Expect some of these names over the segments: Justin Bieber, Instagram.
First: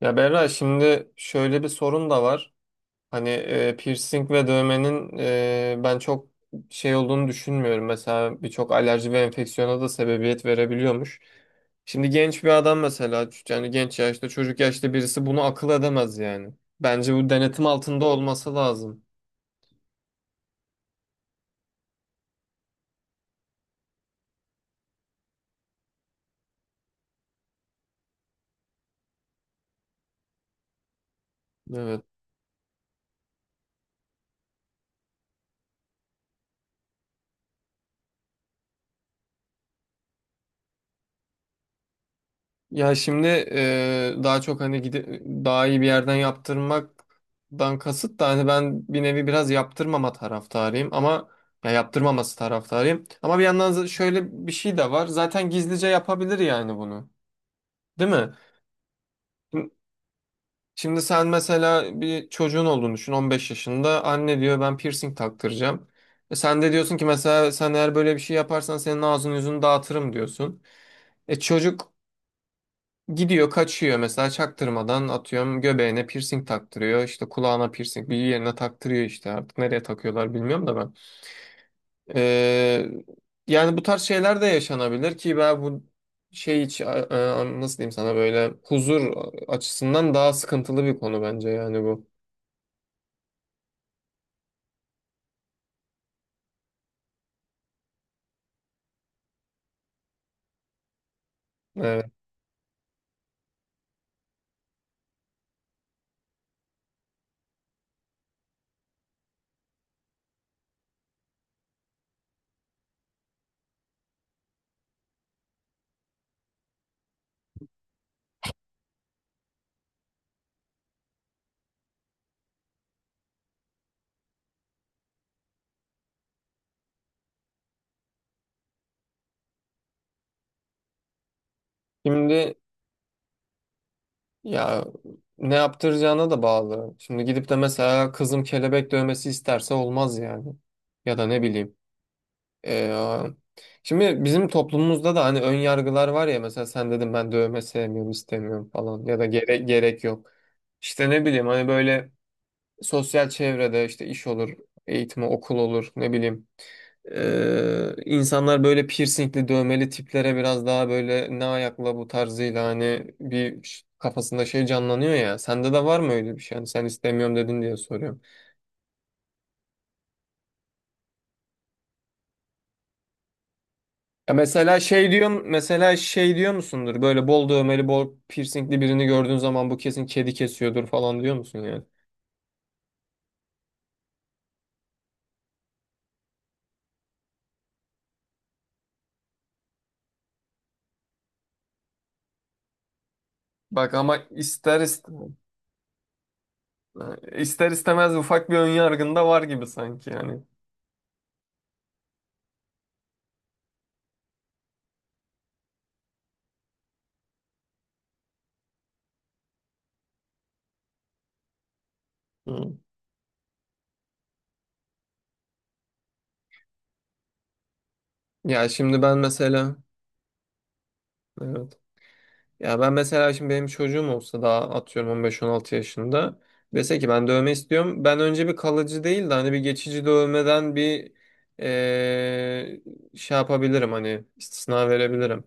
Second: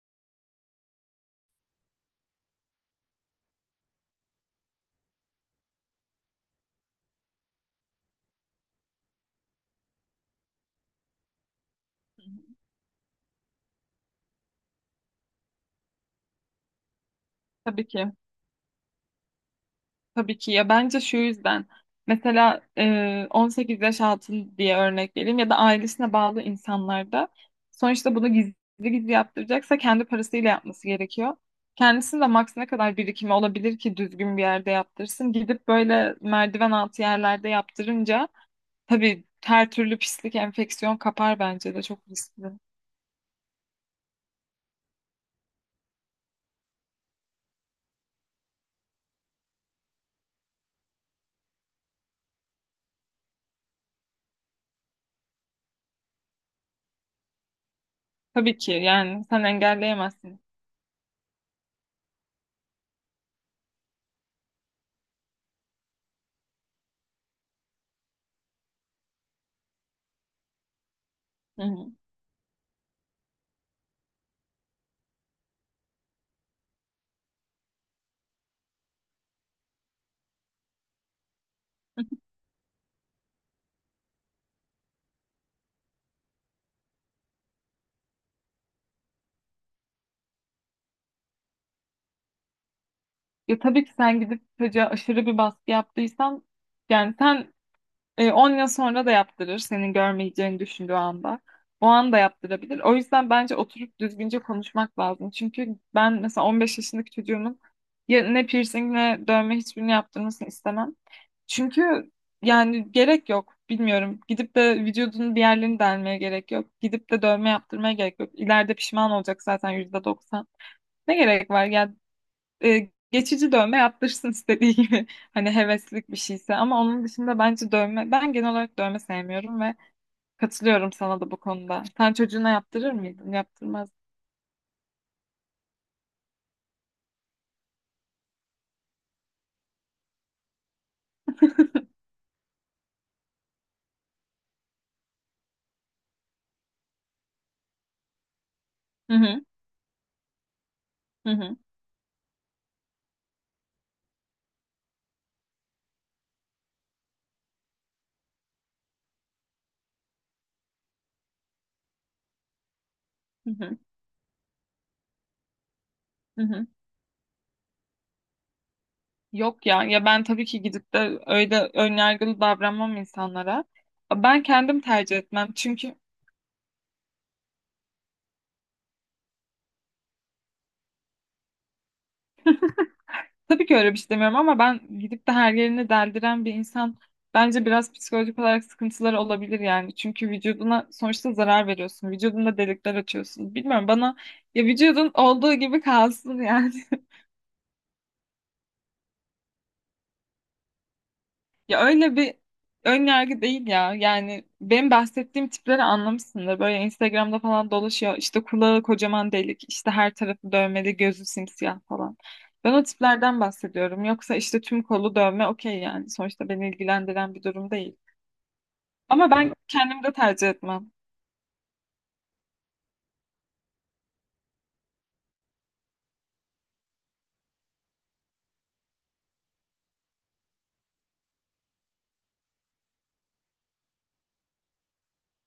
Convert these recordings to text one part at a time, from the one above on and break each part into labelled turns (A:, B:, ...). A: Ya Berra, şimdi şöyle bir sorun da var. Hani piercing ve dövmenin, ben çok şey olduğunu düşünmüyorum. Mesela birçok alerji ve enfeksiyona da sebebiyet verebiliyormuş. Şimdi genç bir adam mesela, yani genç yaşta, çocuk yaşta birisi bunu akıl edemez yani. Bence bu denetim
B: Tabii
A: altında
B: ki.
A: olması lazım.
B: Tabii ki ya bence şu yüzden mesela 18 yaş altı diye örnek vereyim ya da ailesine bağlı insanlarda sonuçta bunu gizli gizli yaptıracaksa kendi parasıyla yapması gerekiyor.
A: Evet.
B: Kendisinin de maks ne kadar birikimi olabilir ki düzgün bir yerde yaptırsın. Gidip böyle merdiven altı yerlerde yaptırınca tabii her türlü pislik, enfeksiyon kapar bence de çok riskli.
A: Ya şimdi daha çok hani daha iyi bir yerden yaptırmaktan kasıt da hani, ben bir nevi biraz yaptırmama taraftarıyım ama ya yaptırmaması taraftarıyım. Ama bir yandan şöyle bir şey de var. Zaten gizlice yapabilir yani bunu. Değil mi?
B: Tabii ki yani sen
A: Şimdi
B: engelleyemezsin.
A: şimdi sen mesela bir çocuğun olduğunu düşün, 15 yaşında. Anne diyor, ben piercing taktıracağım. E sen de diyorsun ki mesela, sen eğer böyle bir şey yaparsan senin ağzını yüzünü dağıtırım diyorsun. E
B: Hı hı.
A: çocuk gidiyor, kaçıyor mesela, çaktırmadan atıyorum göbeğine piercing taktırıyor, işte kulağına piercing, bir yerine taktırıyor işte, artık nereye takıyorlar bilmiyorum da ben. Ee, Yani bu tarz şeyler de yaşanabilir ki ben bu şey hiç nasıl diyeyim sana, böyle huzur açısından daha sıkıntılı bir konu bence yani bu.
B: Ya tabii ki sen gidip çocuğa aşırı bir baskı yaptıysan yani sen 10 yıl sonra da yaptırır senin görmeyeceğini düşündüğü anda. O
A: Evet.
B: anda yaptırabilir. O yüzden bence oturup düzgünce konuşmak lazım. Çünkü ben mesela 15 yaşındaki çocuğumun ya ne piercing ne dövme hiçbirini yaptırmasını istemem. Çünkü yani gerek yok. Bilmiyorum. Gidip de vücudunun bir yerlerini delmeye gerek yok. Gidip de dövme yaptırmaya gerek yok. İleride pişman olacak zaten %90. Ne gerek var? Geçici dövme yaptırsın istediği gibi. Hani heveslik bir şeyse ama onun dışında bence dövme ben genel olarak dövme sevmiyorum ve katılıyorum sana da bu konuda. Sen çocuğuna
A: Şimdi
B: yaptırır mıydın? Yaptırmaz.
A: ya ne yaptıracağına da bağlı. Şimdi gidip de mesela kızım kelebek dövmesi isterse olmaz yani, ya da ne bileyim. Ee, Şimdi bizim toplumumuzda da hani ön yargılar var ya. Mesela sen, dedim ben dövme sevmiyorum, istemiyorum falan,
B: Hı
A: ya da
B: hı,
A: gerek yok. İşte ne
B: hı
A: bileyim,
B: hı,
A: hani böyle sosyal çevrede işte iş olur, eğitim, okul olur, ne bileyim. İnsanlar böyle piercingli dövmeli tiplere biraz daha böyle ne ayakla bu tarzıyla, hani
B: hı hı,
A: kafasında şey canlanıyor ya. Sende de var mı öyle bir
B: hı
A: şey?
B: hı.
A: Hani sen istemiyorum dedin diye soruyorum.
B: Yok ya ben tabii ki gidip de öyle önyargılı davranmam insanlara.
A: Ya
B: Ben
A: mesela
B: kendim
A: şey
B: tercih
A: diyorsun,
B: etmem çünkü.
A: mesela şey diyor musundur? Böyle bol dövmeli, bol piercingli birini gördüğün zaman bu kesin kedi kesiyordur falan diyor musun yani?
B: Tabii ki öyle bir şey demiyorum ama ben gidip de her yerini deldiren bir insan bence biraz psikolojik olarak sıkıntıları olabilir yani. Çünkü vücuduna sonuçta zarar veriyorsun. Vücudunda delikler açıyorsun. Bilmiyorum,
A: Bak ama
B: bana ya vücudun olduğu gibi kalsın yani.
A: ister istemez ufak bir ön yargın da var gibi sanki yani.
B: Ya öyle bir ön yargı değil ya. Yani benim bahsettiğim tipleri anlamışsındır. Böyle Instagram'da falan dolaşıyor. İşte kulağı kocaman delik, işte her tarafı dövmeli, gözü simsiyah falan. Ben
A: Hı.
B: o tiplerden bahsediyorum. Yoksa işte tüm kolu dövme okey yani. Sonuçta beni ilgilendiren bir durum değil.
A: Ya şimdi ben
B: Ama ben
A: mesela,
B: kendim de tercih etmem.
A: evet. Ya ben mesela şimdi, benim çocuğum olsa, daha atıyorum 15-16 yaşında, dese ki ben dövme istiyorum. Ben önce bir kalıcı değil de hani bir geçici dövmeden bir eee, şey yapabilirim, hani istisna verebilirim.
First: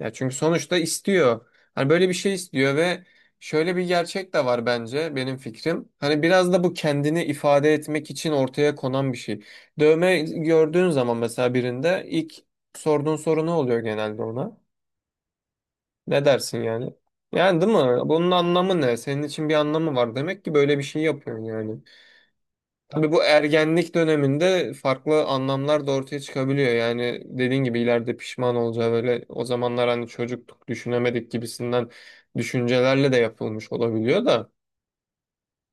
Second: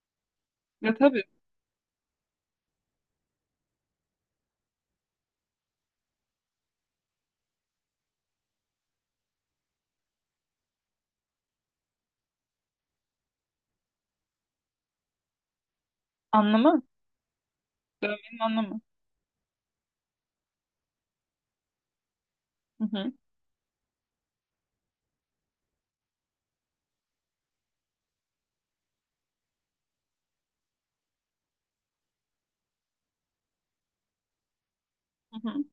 A: Ya çünkü sonuçta
B: Ya tabii
A: istiyor. Hani böyle bir şey istiyor ve şöyle bir gerçek de var bence, benim fikrim. Hani biraz da bu kendini ifade etmek için ortaya konan bir şey. Dövme gördüğün zaman mesela, birinde ilk sorduğun soru ne oluyor genelde ona? Ne dersin
B: anlamı,
A: yani? Yani değil mi? Bunun
B: dövmenin
A: anlamı
B: anlamı.
A: ne? Senin için bir anlamı var. Demek ki böyle bir şey yapıyorsun yani.
B: Hı
A: Tabii
B: hı,
A: bu ergenlik döneminde farklı anlamlar da ortaya çıkabiliyor. Yani dediğin gibi, ileride pişman olacağı, böyle o zamanlar hani çocuktuk, düşünemedik gibisinden düşüncelerle de yapılmış olabiliyor da.
B: hı hı.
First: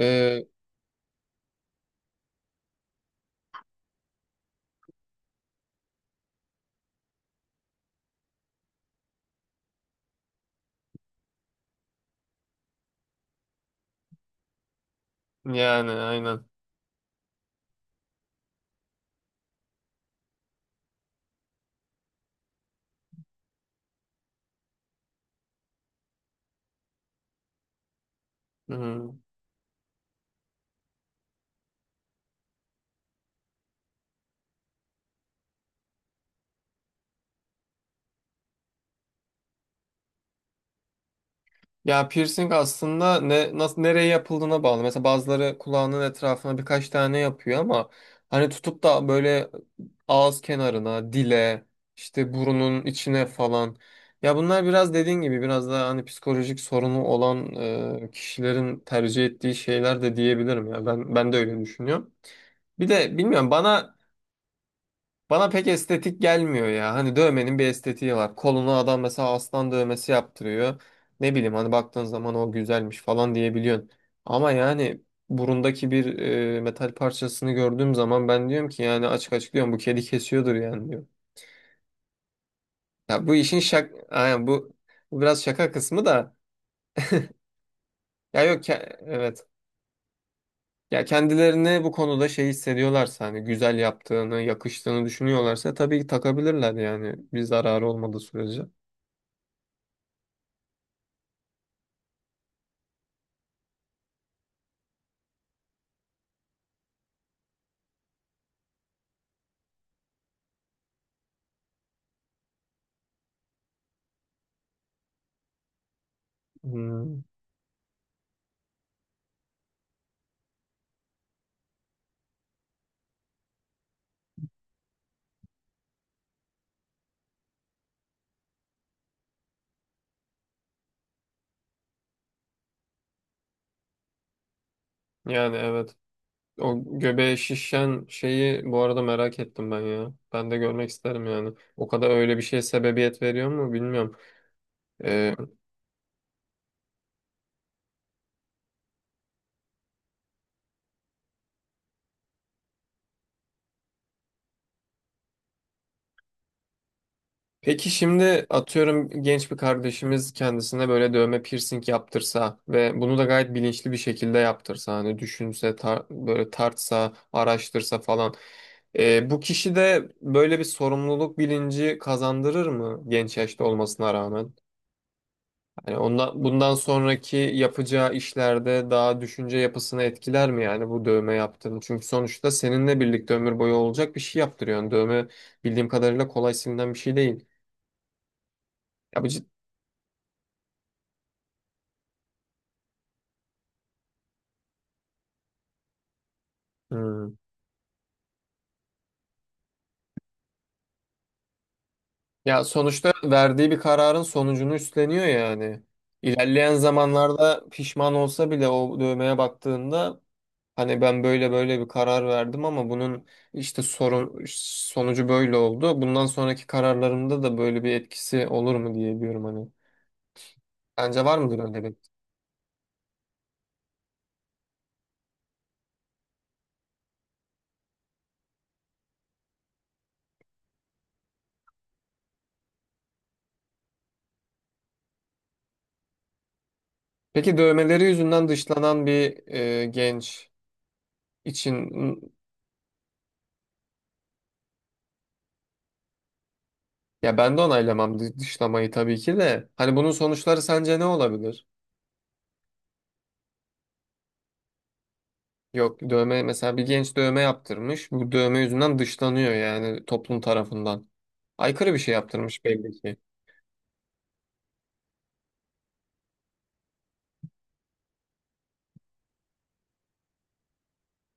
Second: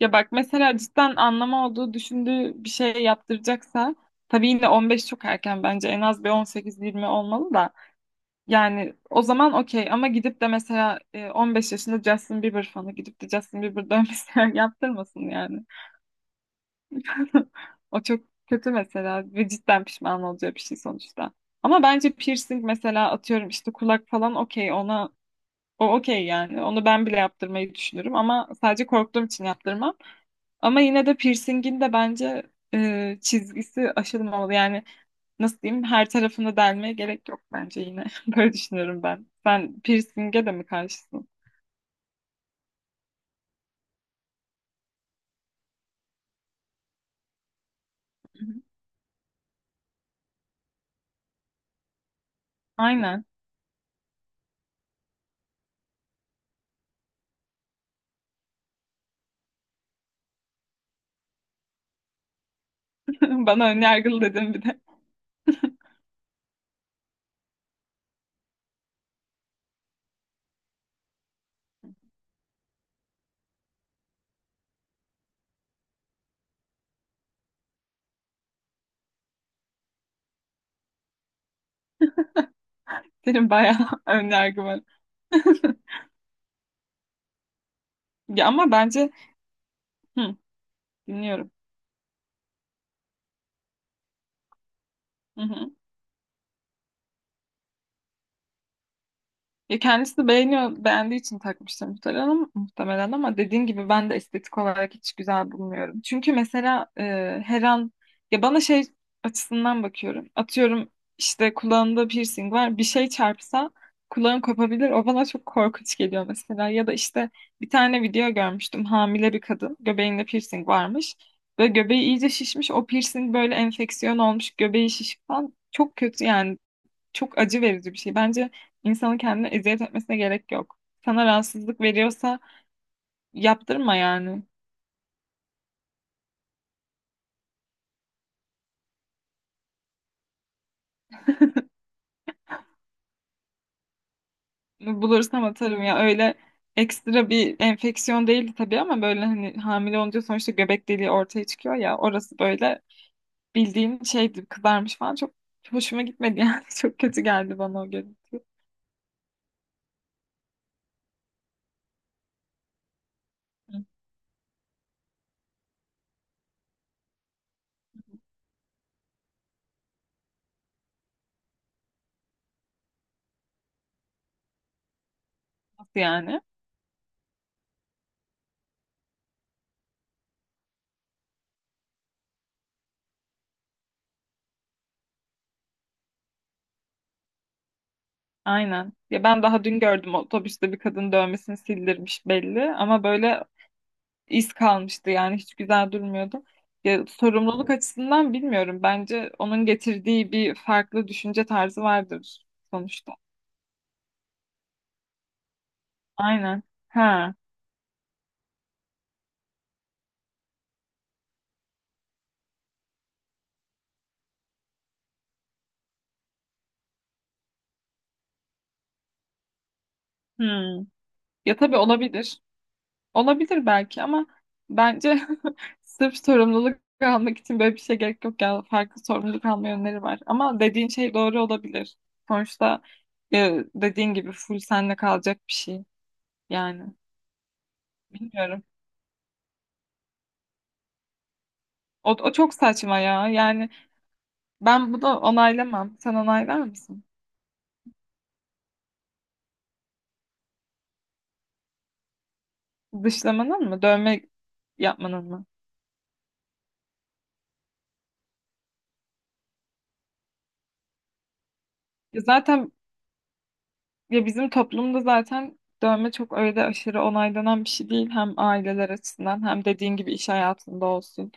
B: Ya bak mesela cidden anlamı olduğu düşündüğü bir şey yaptıracaksa. Tabii yine 15 çok erken bence. En az bir 18-20 olmalı da. Yani o zaman okey ama gidip de mesela 15 yaşında Justin Bieber fanı gidip de Justin Bieber dövmesi yaptırmasın yani.
A: Yani aynen.
B: O çok kötü mesela ve cidden pişman olacağı bir şey sonuçta. Ama bence piercing mesela atıyorum işte kulak falan okey ona o okey yani. Onu ben bile yaptırmayı düşünürüm ama sadece
A: Hı.
B: korktuğum için yaptırmam. Ama yine de piercingin de bence çizgisi aşılmamalı. Yani nasıl diyeyim her tarafını delmeye gerek yok bence yine. Böyle düşünüyorum ben. Sen piercing'e de mi karşısın?
A: Ya piercing aslında ne, nasıl, nereye yapıldığına bağlı. Mesela bazıları kulağının etrafına birkaç tane yapıyor, ama hani tutup da böyle ağız kenarına, dile, işte burunun
B: Aynen.
A: içine falan. Ya bunlar biraz dediğin gibi, biraz daha hani psikolojik sorunu olan kişilerin tercih ettiği şeyler de diyebilirim ya. Ben de öyle düşünüyorum. Bir de bilmiyorum,
B: Bana önyargılı dedin bir de.
A: bana pek estetik gelmiyor ya. Hani dövmenin bir estetiği var. Koluna adam mesela aslan dövmesi yaptırıyor. Ne bileyim, hani baktığın zaman o güzelmiş falan diyebiliyorsun. Ama yani burundaki bir metal parçasını gördüğüm zaman ben diyorum ki, yani açık açık diyorum, bu kedi kesiyordur yani diyorum. Ya bu
B: Senin
A: işin
B: bayağı
A: şak, aynen,
B: önyargı var.
A: bu biraz şaka kısmı da, ya
B: Ya
A: yok
B: ama
A: ke-
B: bence
A: evet.
B: hı,
A: Ya
B: dinliyorum.
A: kendilerini bu konuda şey hissediyorlarsa, hani güzel yaptığını, yakıştığını
B: Hı hı.
A: düşünüyorlarsa tabii ki takabilirler yani, bir zararı olmadığı sürece.
B: Ya kendisi beğeniyor, beğendiği için takmıştır muhtemelen ama dediğin gibi ben de estetik olarak hiç güzel bulmuyorum. Çünkü mesela her an ya bana şey açısından bakıyorum. Atıyorum işte kulağında piercing var. Bir şey çarpsa kulağım kopabilir. O bana çok korkunç geliyor mesela. Ya da
A: Hmm.
B: işte bir tane video görmüştüm. Hamile bir kadın göbeğinde piercing varmış ve göbeği iyice şişmiş. O piercing böyle enfeksiyon olmuş. Göbeği şişik falan. Çok kötü yani, çok acı verici bir şey. Bence insanın kendine eziyet etmesine gerek yok. Sana rahatsızlık veriyorsa yaptırma yani.
A: Yani evet. O göbeğe şişen şeyi bu arada merak ettim ben ya. Ben de görmek isterim yani. O kadar öyle bir şeye sebebiyet veriyor mu bilmiyorum. Ee,
B: Bulursam atarım ya. Öyle ekstra bir enfeksiyon değildi tabii ama böyle hani hamile olunca sonuçta göbek deliği ortaya çıkıyor ya. Orası böyle bildiğin şeydi, kızarmış falan. Çok hoşuma gitmedi yani. Çok kötü geldi bana
A: peki
B: o görüntü.
A: şimdi atıyorum, genç bir kardeşimiz kendisine böyle dövme, piercing yaptırsa ve bunu da gayet
B: Hı.
A: bilinçli bir şekilde yaptırsa, hani düşünse, böyle tartsa, araştırsa falan. Bu kişi de böyle bir sorumluluk bilinci kazandırır mı, genç yaşta olmasına rağmen? Yani
B: Nasıl yani?
A: bundan sonraki yapacağı işlerde daha düşünce yapısını etkiler mi yani bu dövme yaptığın? Çünkü sonuçta seninle birlikte ömür boyu olacak bir şey yaptırıyorsun. Dövme bildiğim kadarıyla kolay silinen bir şey değil.
B: Aynen.
A: Ya,
B: Ya ben daha dün gördüm otobüste bir kadın dövmesini sildirmiş belli ama böyle iz kalmıştı yani, hiç güzel durmuyordu. Ya,
A: Hmm.
B: sorumluluk açısından bilmiyorum. Bence onun getirdiği bir farklı düşünce tarzı vardır
A: Ya sonuçta
B: sonuçta.
A: verdiği bir kararın sonucunu üstleniyor yani.
B: Aynen.
A: İlerleyen
B: Ha.
A: zamanlarda pişman olsa bile o dövmeye baktığında, hani ben böyle bir karar verdim ama bunun işte sorun sonucu böyle oldu, bundan sonraki kararlarımda da böyle bir etkisi olur mu diye diyorum hani.
B: Hmm.
A: Bence var
B: Ya
A: mıdır
B: tabii
A: öyle bir?
B: olabilir. Olabilir belki ama bence sırf sorumluluk almak için böyle bir şey gerek yok ya. Farklı sorumluluk alma yönleri var. Ama dediğin şey doğru olabilir. Sonuçta dediğin gibi full senle kalacak bir şey. Yani
A: Peki dövmeleri yüzünden
B: bilmiyorum.
A: dışlanan bir genç için,
B: O çok saçma ya. Yani ben bunu onaylamam. Sen onaylar mısın?
A: ya ben de onaylamam dışlamayı tabii ki de. Hani bunun sonuçları sence ne olabilir?
B: Dışlamanın mı? Dövme yapmanın mı?
A: Yok, dövme mesela, bir genç dövme yaptırmış. Bu dövme yüzünden dışlanıyor yani toplum tarafından. Aykırı bir şey
B: Ya
A: yaptırmış
B: zaten
A: belli ki.
B: ya bizim toplumda zaten dövme çok öyle aşırı onaylanan bir şey değil. Hem aileler açısından hem dediğin gibi iş hayatında olsun,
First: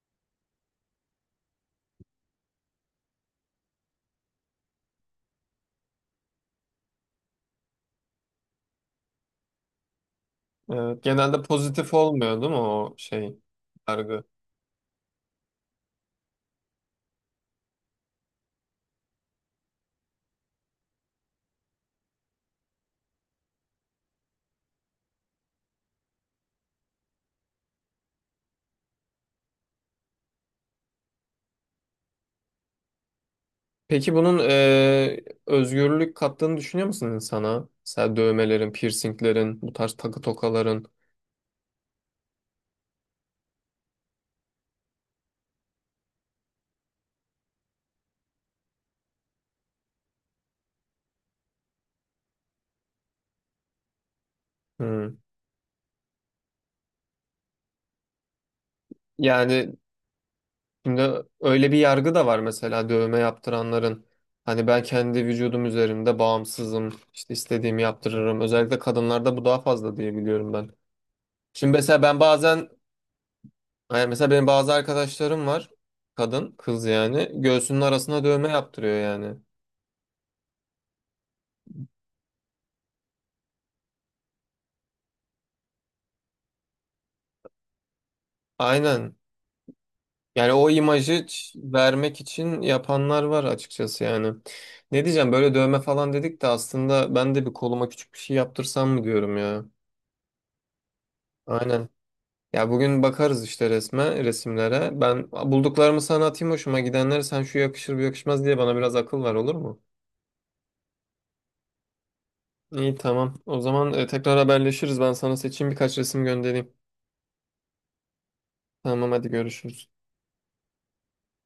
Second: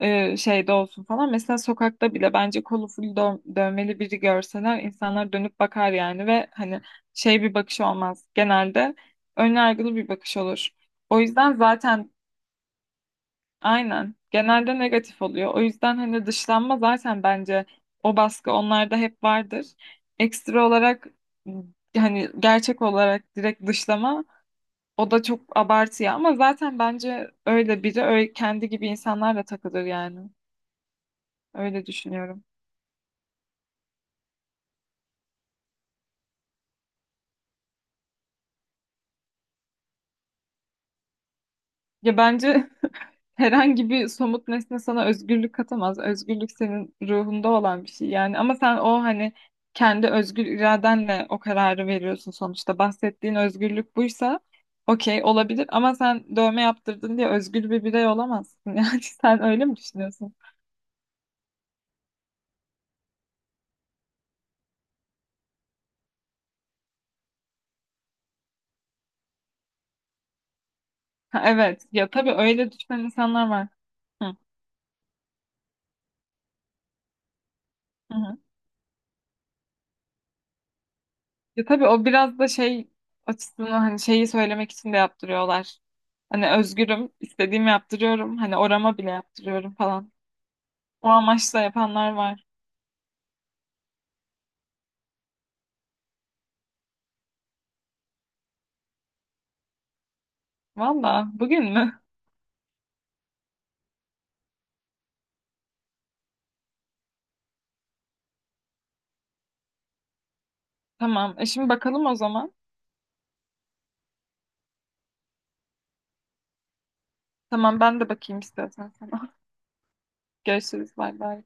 B: şeyde olsun falan. Mesela sokakta bile bence kolu full dövmeli biri görseler insanlar dönüp bakar yani ve hani şey bir bakış olmaz. Genelde ön yargılı bir bakış olur.
A: Evet,
B: O
A: genelde
B: yüzden
A: pozitif
B: zaten
A: olmuyor değil mi, o şey,
B: aynen.
A: yargı?
B: Genelde negatif oluyor. O yüzden hani dışlanma zaten bence o baskı onlarda hep vardır. Ekstra olarak m, hani gerçek olarak direkt dışlama o da çok abartı ya. Ama zaten bence öyle biri öyle kendi gibi insanlarla takılır yani. Öyle düşünüyorum.
A: Peki bunun özgürlük kattığını düşünüyor musun insana? Mesela dövmelerin, piercinglerin, bu tarz takı tokaların.
B: Ya bence herhangi bir somut nesne sana özgürlük katamaz. Özgürlük senin ruhunda olan bir şey yani. Ama sen o hani kendi özgür iradenle o kararı veriyorsun sonuçta. Bahsettiğin özgürlük buysa
A: Hmm.
B: okey olabilir ama sen dövme yaptırdın diye özgür bir birey olamazsın. Yani sen öyle
A: Yani
B: mi düşünüyorsun?
A: şimdi öyle bir yargı da var mesela dövme yaptıranların. Hani ben kendi vücudum üzerinde bağımsızım, işte istediğimi yaptırırım. Özellikle kadınlarda bu daha fazla diye biliyorum ben.
B: Ha,
A: Şimdi
B: evet.
A: mesela
B: Ya
A: ben
B: tabii
A: bazen,
B: öyle düşünen insanlar var.
A: yani mesela
B: Hı.
A: benim bazı arkadaşlarım var, kadın, kız yani, göğsünün arasına
B: Hı.
A: dövme yaptırıyor yani.
B: Ya tabii o biraz da şey açısından hani şeyi söylemek için de yaptırıyorlar. Hani özgürüm, istediğimi yaptırıyorum. Hani orama bile
A: Aynen.
B: yaptırıyorum falan.
A: Yani o
B: O
A: imajı
B: amaçla yapanlar
A: vermek
B: var.
A: için yapanlar var açıkçası yani. Ne diyeceğim, böyle dövme falan dedik de, aslında ben de bir koluma küçük bir şey yaptırsam mı diyorum ya.
B: Valla bugün
A: Aynen.
B: mü?
A: Ya bugün bakarız işte resimlere. Ben bulduklarımı sana atayım, hoşuma gidenleri, sen şu yakışır bu yakışmaz diye bana biraz akıl ver, olur mu?
B: Tamam. E şimdi bakalım o zaman.
A: İyi, tamam. O zaman tekrar haberleşiriz. Ben sana seçeyim birkaç resim göndereyim.
B: Tamam ben de bakayım istiyorsan sana.
A: Tamam, hadi görüşürüz.
B: Görüşürüz. Bay bay.